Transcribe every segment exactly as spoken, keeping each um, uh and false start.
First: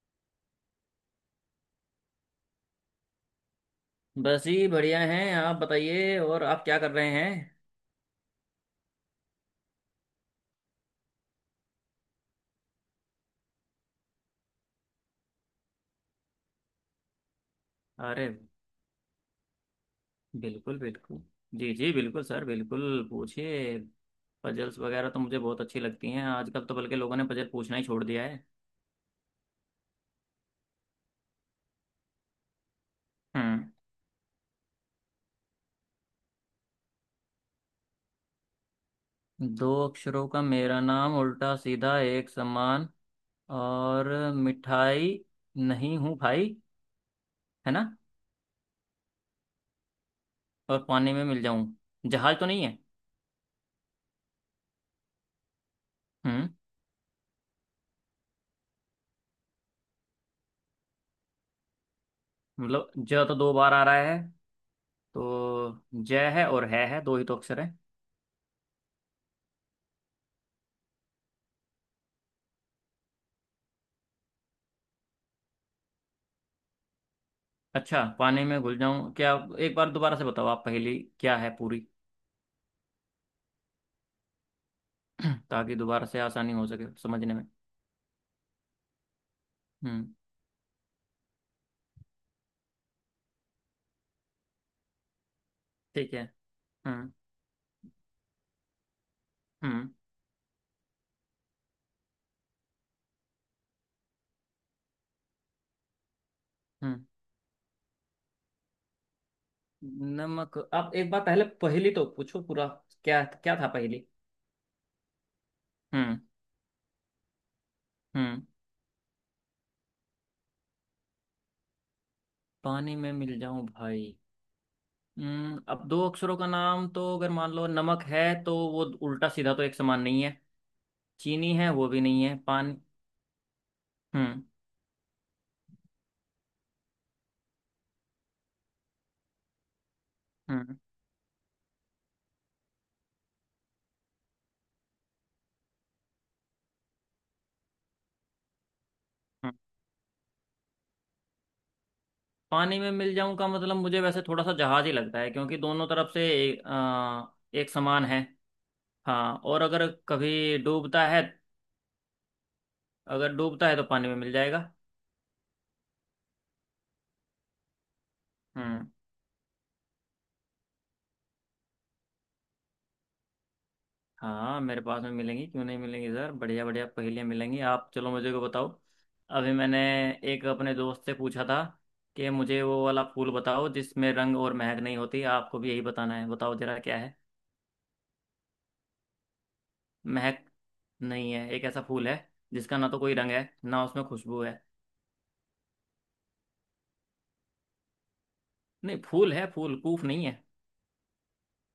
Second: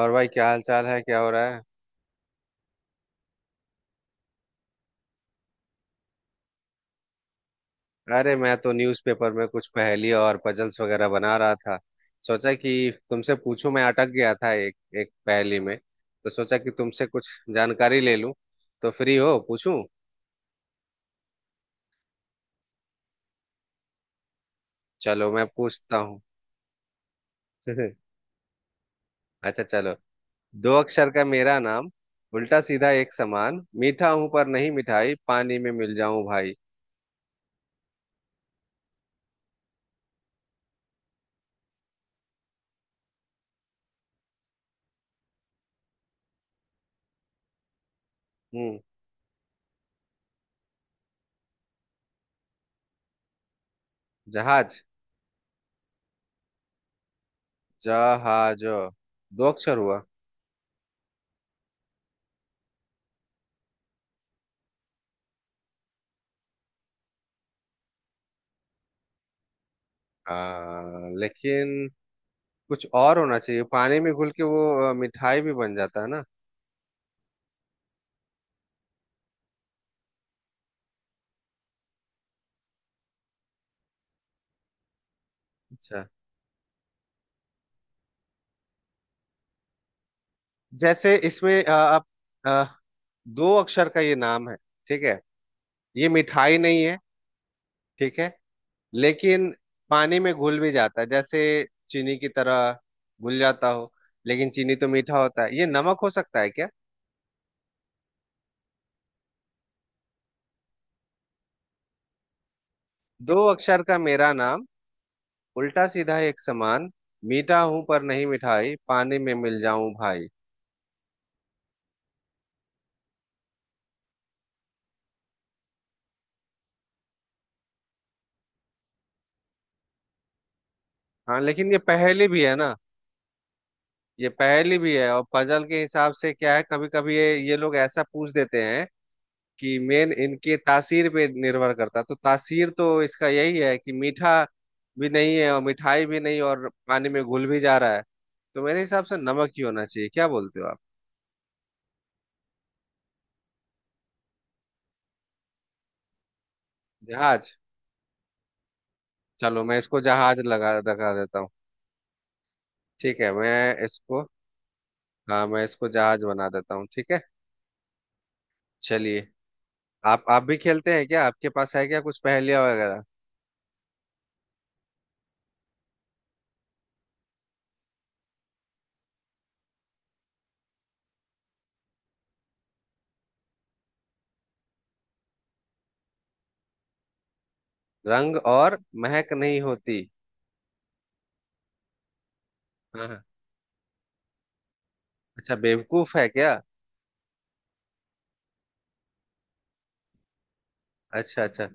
और भाई क्या हाल चाल है? क्या हो रहा है? बस ही बढ़िया हैं। आप बताइए, और आप क्या कर रहे हैं? अरे मैं तो न्यूज़पेपर में कुछ पहेली और पजल्स वगैरह बना रहा था। सोचा कि तुमसे पूछूं, मैं अटक गया था एक एक पहेली में, तो सोचा कि तुमसे कुछ जानकारी ले अरे लूं। तो फ्री हो? पूछूं? बिल्कुल बिल्कुल, जी जी बिल्कुल सर, बिल्कुल पूछिए। पजल्स वगैरह तो चलो मुझे मैं बहुत अच्छी पूछता लगती हूँ। हैं, आजकल तो बल्कि लोगों ने पजल पूछना ही छोड़ दिया है। अच्छा चलो। दो अक्षर का मेरा नाम, उल्टा सीधा एक समान, हम्म। मीठा हूं पर नहीं मिठाई, पानी में मिल जाऊं भाई। दो अक्षरों का मेरा नाम, उल्टा सीधा एक समान। और मिठाई नहीं हूँ भाई, है ना। हम्म। और पानी में मिल जाऊं। जहाज तो नहीं है? जहाज? हम्म। जहाज दो अक्षर हुआ। मतलब ज तो दो बार आ रहा है, तो ज है और है है दो ही तो अक्षर है। आ, लेकिन कुछ और होना चाहिए, पानी में घुल के वो अ, मिठाई भी बन जाता है ना। अच्छा, पानी में घुल जाऊं क्या? आप- एक बार दोबारा से बताओ, आप पहेली क्या है पूरी। ताकि अच्छा, दोबारा से आसानी हो सके समझने में। हम्म। जैसे इसमें अ, आप अ, दो अक्षर का ये नाम है, ठीक है? ये ठीक है। मिठाई नहीं है, हम्म। ठीक है? लेकिन हम्म पानी में घुल भी जाता है, जैसे चीनी की तरह घुल जाता हो। लेकिन चीनी तो मीठा होता है, ये नमक हो सकता है क्या? हम्म नमक? आप एक बार पहले पहेली तो पूछो पूरा, क्या दो क्या था अक्षर का पहेली। मेरा नाम, उल्टा सीधा हम्म। एक समान, मीठा हूं पर नहीं हम्म। मिठाई, पानी में मिल जाऊं भाई। पानी में मिल जाऊं भाई। हम्म, अब दो अक्षरों का नाम तो अगर मान लो नमक है, तो वो उल्टा सीधा तो एक समान नहीं है। हाँ चीनी है, लेकिन ये वो भी नहीं पहेली है। भी है ना। पानी। ये हम्म। पहेली भी है और पजल के हिसाब से क्या है, कभी कभी ये ये लोग ऐसा पूछ देते हैं कि मेन इनके हम्म। तासीर पे निर्भर करता है। तो तासीर तो इसका यही है कि मीठा भी नहीं है और मिठाई भी नहीं और पानी में घुल भी जा रहा है, तो मेरे हिसाब से नमक ही होना चाहिए। क्या बोलते हो आप? पानी में मिल जाऊं का मतलब मुझे वैसे थोड़ा सा जहाज ही लगता है, क्योंकि दोनों तरफ से एक, अ, जहाज। एक समान है। हाँ, चलो और मैं अगर इसको जहाज कभी लगा डूबता लगा है। देता हूँ। ठीक है अगर मैं डूबता है तो पानी में इसको। मिल जाएगा। हाँ मैं इसको जहाज बना देता हूँ, ठीक है। हम्म। चलिए। आप आप भी खेलते हैं क्या? आपके पास है क्या कुछ पहेलियां वगैरह? हाँ, मेरे पास में मिलेंगी, क्यों नहीं मिलेंगी सर, बढ़िया बढ़िया पहेलियाँ मिलेंगी। आप चलो मुझे को बताओ। अभी मैंने एक अपने दोस्त से पूछा था कि मुझे वो वाला फूल बताओ जिसमें रंग और महक नहीं होती। आपको भी यही बताना है, बताओ जरा क्या है। रंग और महक नहीं होती? महक नहीं है, एक ऐसा फूल है जिसका ना तो हाँ कोई हाँ। रंग है, ना उसमें खुशबू है। अच्छा, बेवकूफ है क्या? नहीं, फूल है, फूल कूफ नहीं है। अच्छा अच्छा।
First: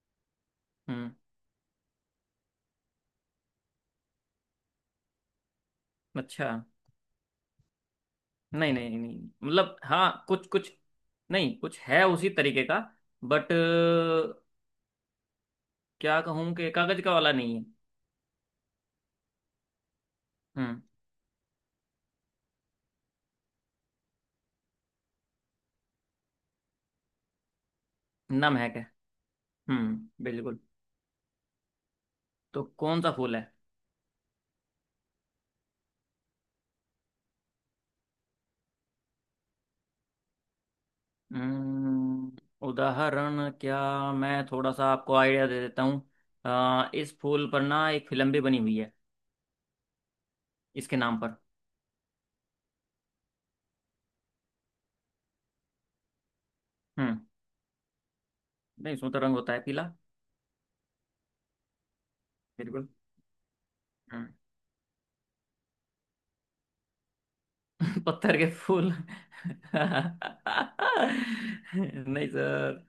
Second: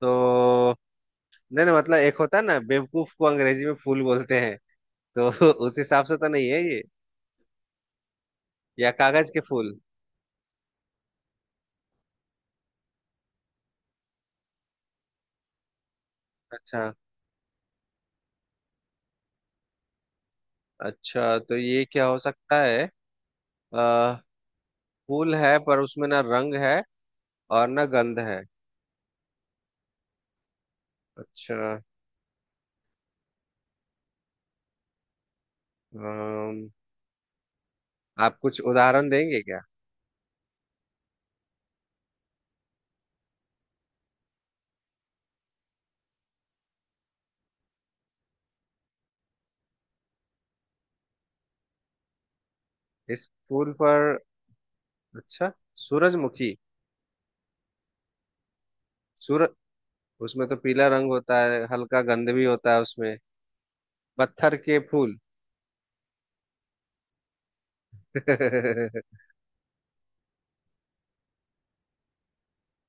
तो, हम्म। नहीं नहीं, मतलब एक होता है ना, बेवकूफ को अंग्रेजी में फूल बोलते हैं, तो उस हिसाब से तो नहीं अच्छा। है ये। नहीं या नहीं नहीं कागज के फूल? मतलब हाँ, कुछ कुछ। नहीं, कुछ है उसी तरीके का, बट क्या कहूँ कि अच्छा। कागज का वाला नहीं है। हम्म। अच्छा तो ये क्या हो सकता है? आ, फूल है पर उसमें ना रंग है और ना गंध है। नम है क्या? हम्म, बिल्कुल। अच्छा। तो कौन सा फूल है? अम, आप कुछ उदाहरण देंगे क्या? हम्म, उदाहरण क्या? मैं थोड़ा सा आपको आइडिया दे देता हूँ। अ, इस फूल पर ना एक फिल्म भी बनी हुई है, इसके नाम पर। इस फूल पर? अच्छा। सूरजमुखी? हम्म। नहीं, उसमें तो रंग सूरज, होता है पीला। उसमें तो पीला रंग होता है, हल्का गंध भी होता है बिल्कुल। उसमें। हम्म। पत्थर के फूल? पत्थर के फूल? नहीं सर,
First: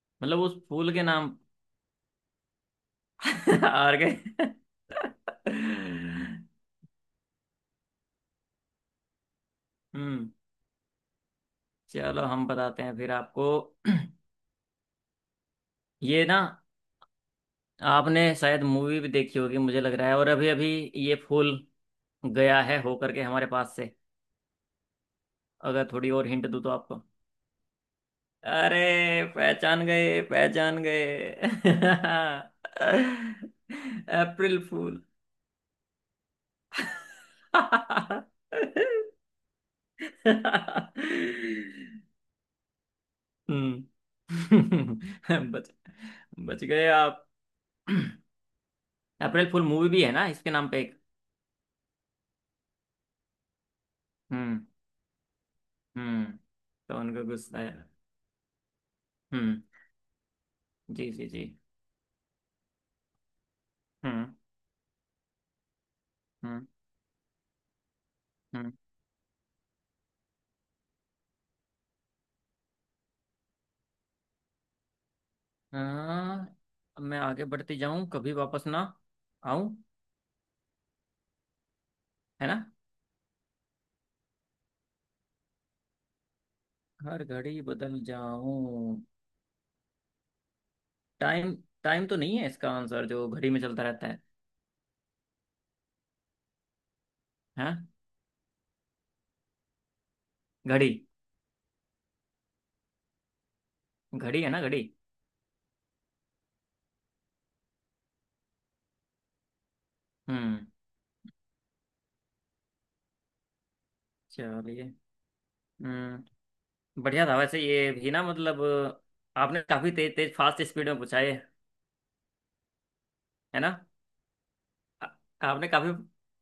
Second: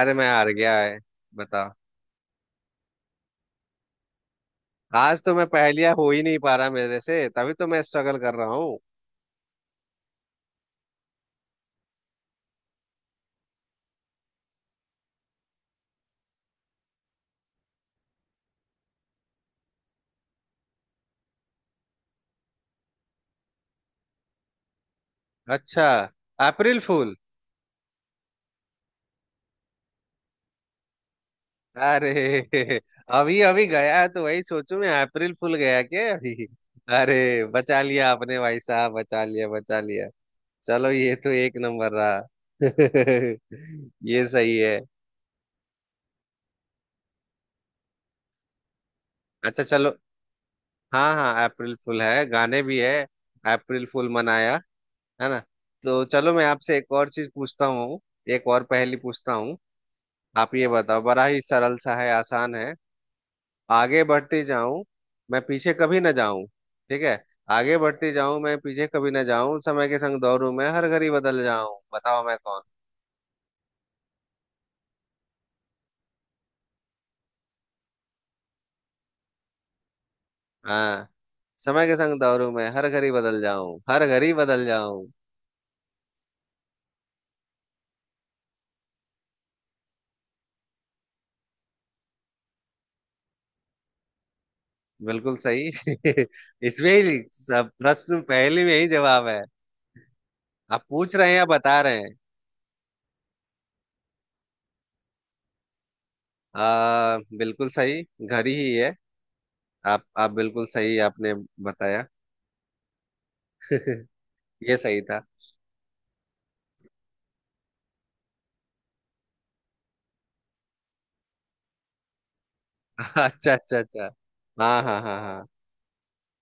अरे मैं मतलब हार उस गया फूल है। के नाम। बता। हार गए। आज तो मैं पहेलियां हो ही नहीं पा रहा मेरे से, तभी तो मैं स्ट्रगल कर रहा हूँ। हम्म। चलो हम बताते हैं फिर आपको। ये ना, आपने शायद मूवी भी देखी होगी मुझे लग रहा है, और अभी अभी ये फूल गया है हो करके हमारे पास से। अच्छा। अगर थोड़ी और हिंट दूँ तो अप्रैल आपको। फूल? अरे, पहचान गए पहचान गए। अरे अभी अभी गया है तो वही अप्रैल सोचूं, मैं फूल। अप्रैल फूल गया क्या अभी। अरे बचा लिया आपने भाई साहब, बचा लिया बचा लिया। चलो ये तो एक नंबर रहा। हम्म। ये सही है। बच बच गए आप। अप्रैल अच्छा फुल मूवी चलो। भी है ना इसके नाम पे एक। हाँ हाँ अप्रैल फूल है, गाने भी है, अप्रैल फूल मनाया, हम्म। है ना। तो चलो हम्म, मैं आपसे एक तो और उनको चीज गुस्सा पूछता है। हूँ। एक और पहेली पूछता हूँ। हम्म। आप ये बताओ, जी बड़ा जी ही जी। सरल सा है, आसान है। आगे हम्म। बढ़ते जाऊं, मैं पीछे कभी ना जाऊं। हम्म। ठीक है? आगे बढ़ते जाऊं, मैं हम्म। पीछे कभी ना जाऊं, समय के संग दौड़ूं, मैं हर घड़ी बदल जाऊं, बताओ मैं कौन। हाँ। अब मैं आगे बढ़ते जाऊं, कभी वापस ना आऊं। हाँ। समय के संग है दौड़ूं ना। मैं, हर घड़ी बदल जाऊं, हर घड़ी बदल जाऊं। हर घड़ी बदल जाऊं। टाइम। टाइम तो नहीं है इसका आंसर, जो घड़ी में चलता रहता है। बिल्कुल सही। इसमें ही सब, हाँ, प्रश्न पहेली में ही जवाब है। आप घड़ी। पूछ रहे हैं या बता रहे हैं? घड़ी है ना, घड़ी। आ, बिल्कुल सही। घर ही है। आप आप बिल्कुल हम्म। सही आपने बताया। ये चलिए। सही था। हम्म। बढ़िया था वैसे ये भी, ना मतलब आपने काफी तेज तेज फास्ट स्पीड में पूछा ये। अच्छा है ना। अच्छा अच्छा। हाँ हाँ आ- हाँ हाँ। आपने काफी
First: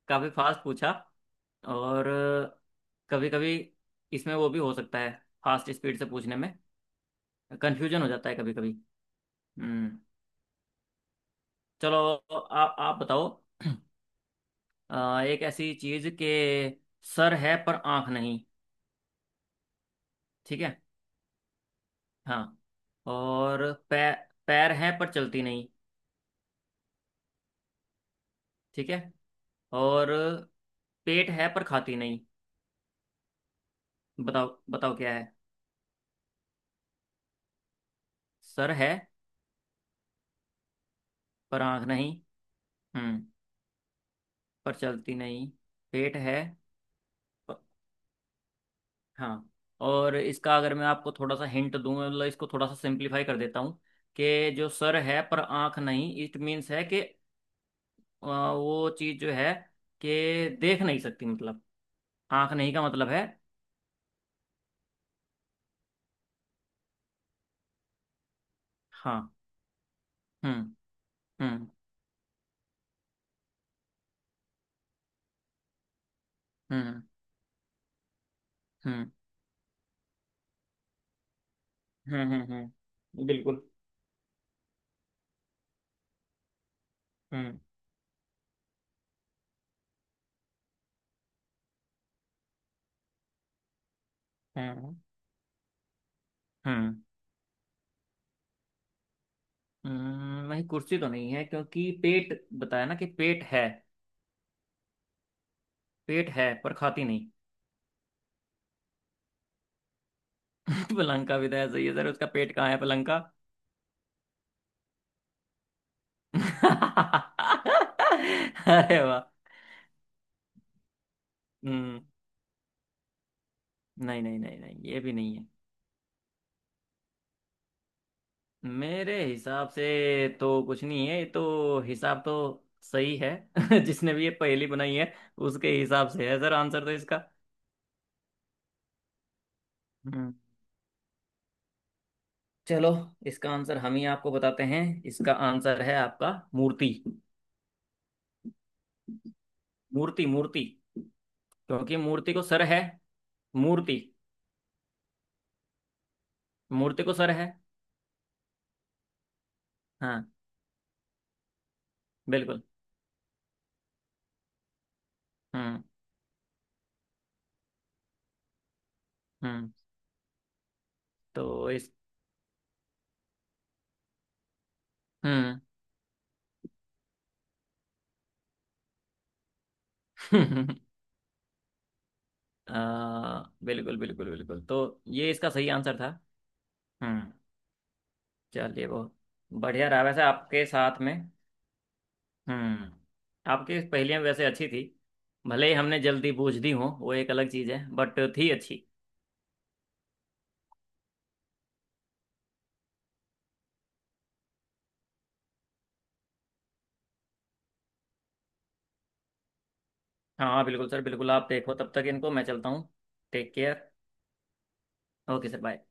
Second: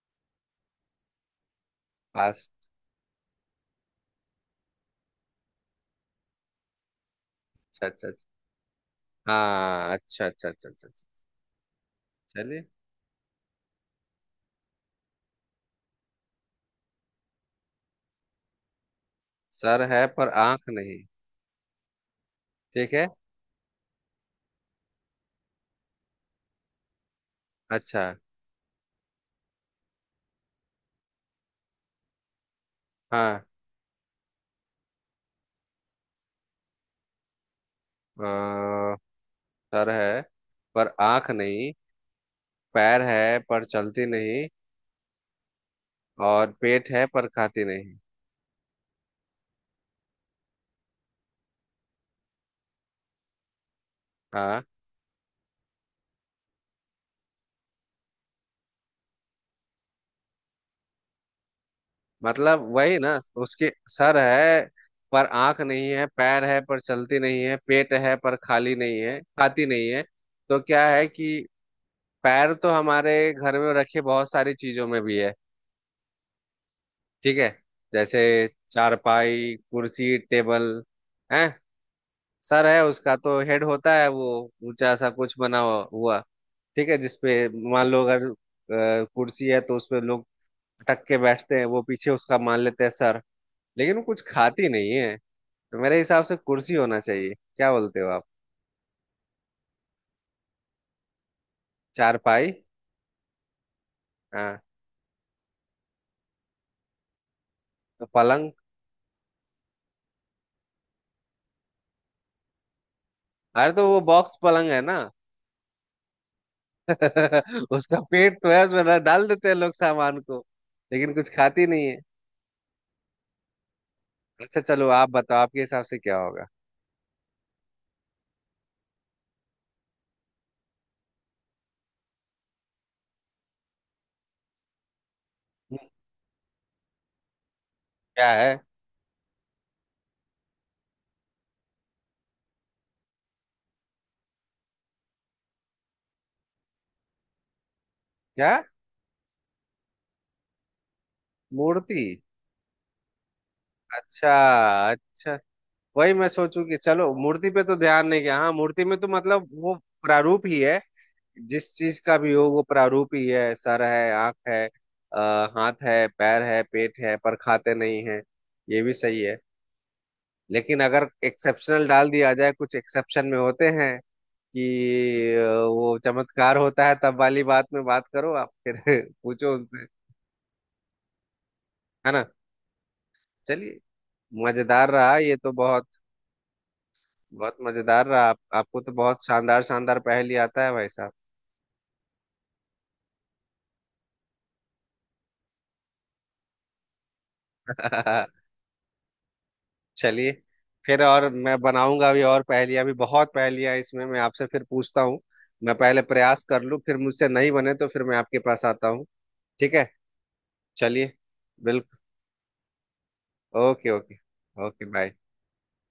काफी फास्ट पूछा। और पास। कभी कभी इसमें वो भी हो सकता है, फास्ट स्पीड से पूछने में अच्छा कंफ्यूजन अच्छा हो अच्छा। जाता है कभी कभी। हाँ, हम्म। अच्छा अच्छा अच्छा अच्छा अच्छा। चलो, आ, चलिए। आप बताओ। आ, एक ऐसी चीज के सर है पर आंख नहीं। सर है पर ठीक आंख है। नहीं, हाँ। ठीक है। और पैर, पैर है पर चलती नहीं। अच्छा। ठीक है। और पेट है पर खाती नहीं। हाँ। बताओ बताओ क्या है। सर है अ, सर है पर आंख पर नहीं, आंख नहीं। पैर हम्म। है पर चलती नहीं, पर चलती नहीं। पेट है। और पेट है पर प- खाती नहीं। हाँ। और इसका अगर मैं आपको थोड़ा सा हिंट दूं, मतलब इसको थोड़ा सा सिंप्लीफाई कर देता हूँ कि हाँ जो सर है पर आंख नहीं, इट मीन्स है कि अ, वो चीज़ जो है कि देख नहीं सकती मतलब। आंख मतलब नहीं का वही मतलब ना, है। उसके सर है पर आंख नहीं है, पैर है पर चलती नहीं है, पेट है पर खाली नहीं है, हाँ। खाती नहीं है। तो हम्म। क्या है कि हम्म। पैर तो हमारे घर में रखे बहुत सारी चीजों में भी है, हम्म। ठीक है। जैसे हम्म। चारपाई, कुर्सी, टेबल है। हम्म। हम्म। सर है उसका, हम्म, तो बिल्कुल। हेड होता है वो, ऊंचा सा कुछ बना हुआ हुआ, ठीक है, जिसपे हम्म। मान लो अगर अ, कुर्सी है तो उसपे लोग अटक के बैठते हैं, वो पीछे उसका मान लेते हैं सर, लेकिन वो कुछ खाती नहीं हम्म। है। तो मेरे हिसाब से कुर्सी होना हम्म। चाहिए, क्या बोलते हो आप? हम्म, नहीं कुर्सी तो नहीं है, क्योंकि पेट चारपाई? बताया ना कि पेट है, हाँ। पेट है पर खाती नहीं। तो पलंग? पलंग का भी तो ऐसा ही है सर, उसका पेट कहाँ है पलंग का। अरे तो वो बॉक्स पलंग है ना। उसका पेट तो है, उसमें डा- अरे वाह। डाल देते हैं लोग सामान को, लेकिन कुछ खाती नहीं है। हम्म। नहीं नहीं नहीं अच्छा नहीं चलो ये आप भी नहीं बताओ है। आपके हिसाब से क्या होगा। मेरे हिसाब से तो कुछ नहीं है, ये तो हिसाब तो सही है। जिसने भी ये पहेली बनाई है, उसके हम्म, हिसाब से है सर आंसर तो इसका। क्या है? हम्म। चलो, इसका आंसर हम ही आपको बताते हैं। इसका आंसर है आपका मूर्ति। क्या? मूर्ति मूर्ति क्योंकि मूर्ति? मूर्ति को सर है, मूर्ति, अच्छा, अच्छा। वही मैं सोचू कि मूर्ति चलो को सर है। मूर्ति पे तो ध्यान नहीं गया। हाँ, मूर्ति में तो मतलब वो हाँ, प्रारूप ही है, जिस चीज का भी हो वो बिल्कुल। प्रारूप ही है, सर है, आंख है, अ, हाथ हम्म। है, पैर है, पेट है, पर खाते नहीं है। ये भी सही है। हम्म, लेकिन अगर तो एक्सेप्शनल इस। डाल दिया जाए, कुछ एक्सेप्शन में होते हैं कि अ, हम्म। वो चमत्कार होता है, तब वाली बात में बात करो आप फिर, पूछो उनसे, है ना। आ, चलिए। बिल्कुल बिल्कुल बिल्कुल, तो मजेदार रहा ये ये इसका तो, सही बहुत आंसर था। हम्म। बहुत मजेदार रहा। आप, आपको चलिए, तो बहुत बहुत शानदार बढ़िया शानदार रहा वैसे पहेली आता आपके है भाई साथ साहब। में। हम्म। आपकी पहेलियां वैसे अच्छी थी, भले ही हमने जल्दी बूझ दी हो वो एक अलग चीज़ है, बट थी अच्छी। चलिए। फिर और मैं बनाऊंगा भी और पहेलियां, भी बहुत पहेलियां इसमें मैं आपसे फिर पूछता हूँ। मैं पहले प्रयास कर लूँ, फिर मुझसे नहीं बने तो फिर मैं आपके पास आता हूँ, ठीक है। हाँ बिल्कुल सर, चलिए, बिल्कुल। आप देखो, तब बिल्कुल। तक इनको, मैं चलता हूँ। Take okay care. Okay. Okay bye. Okay sir, bye.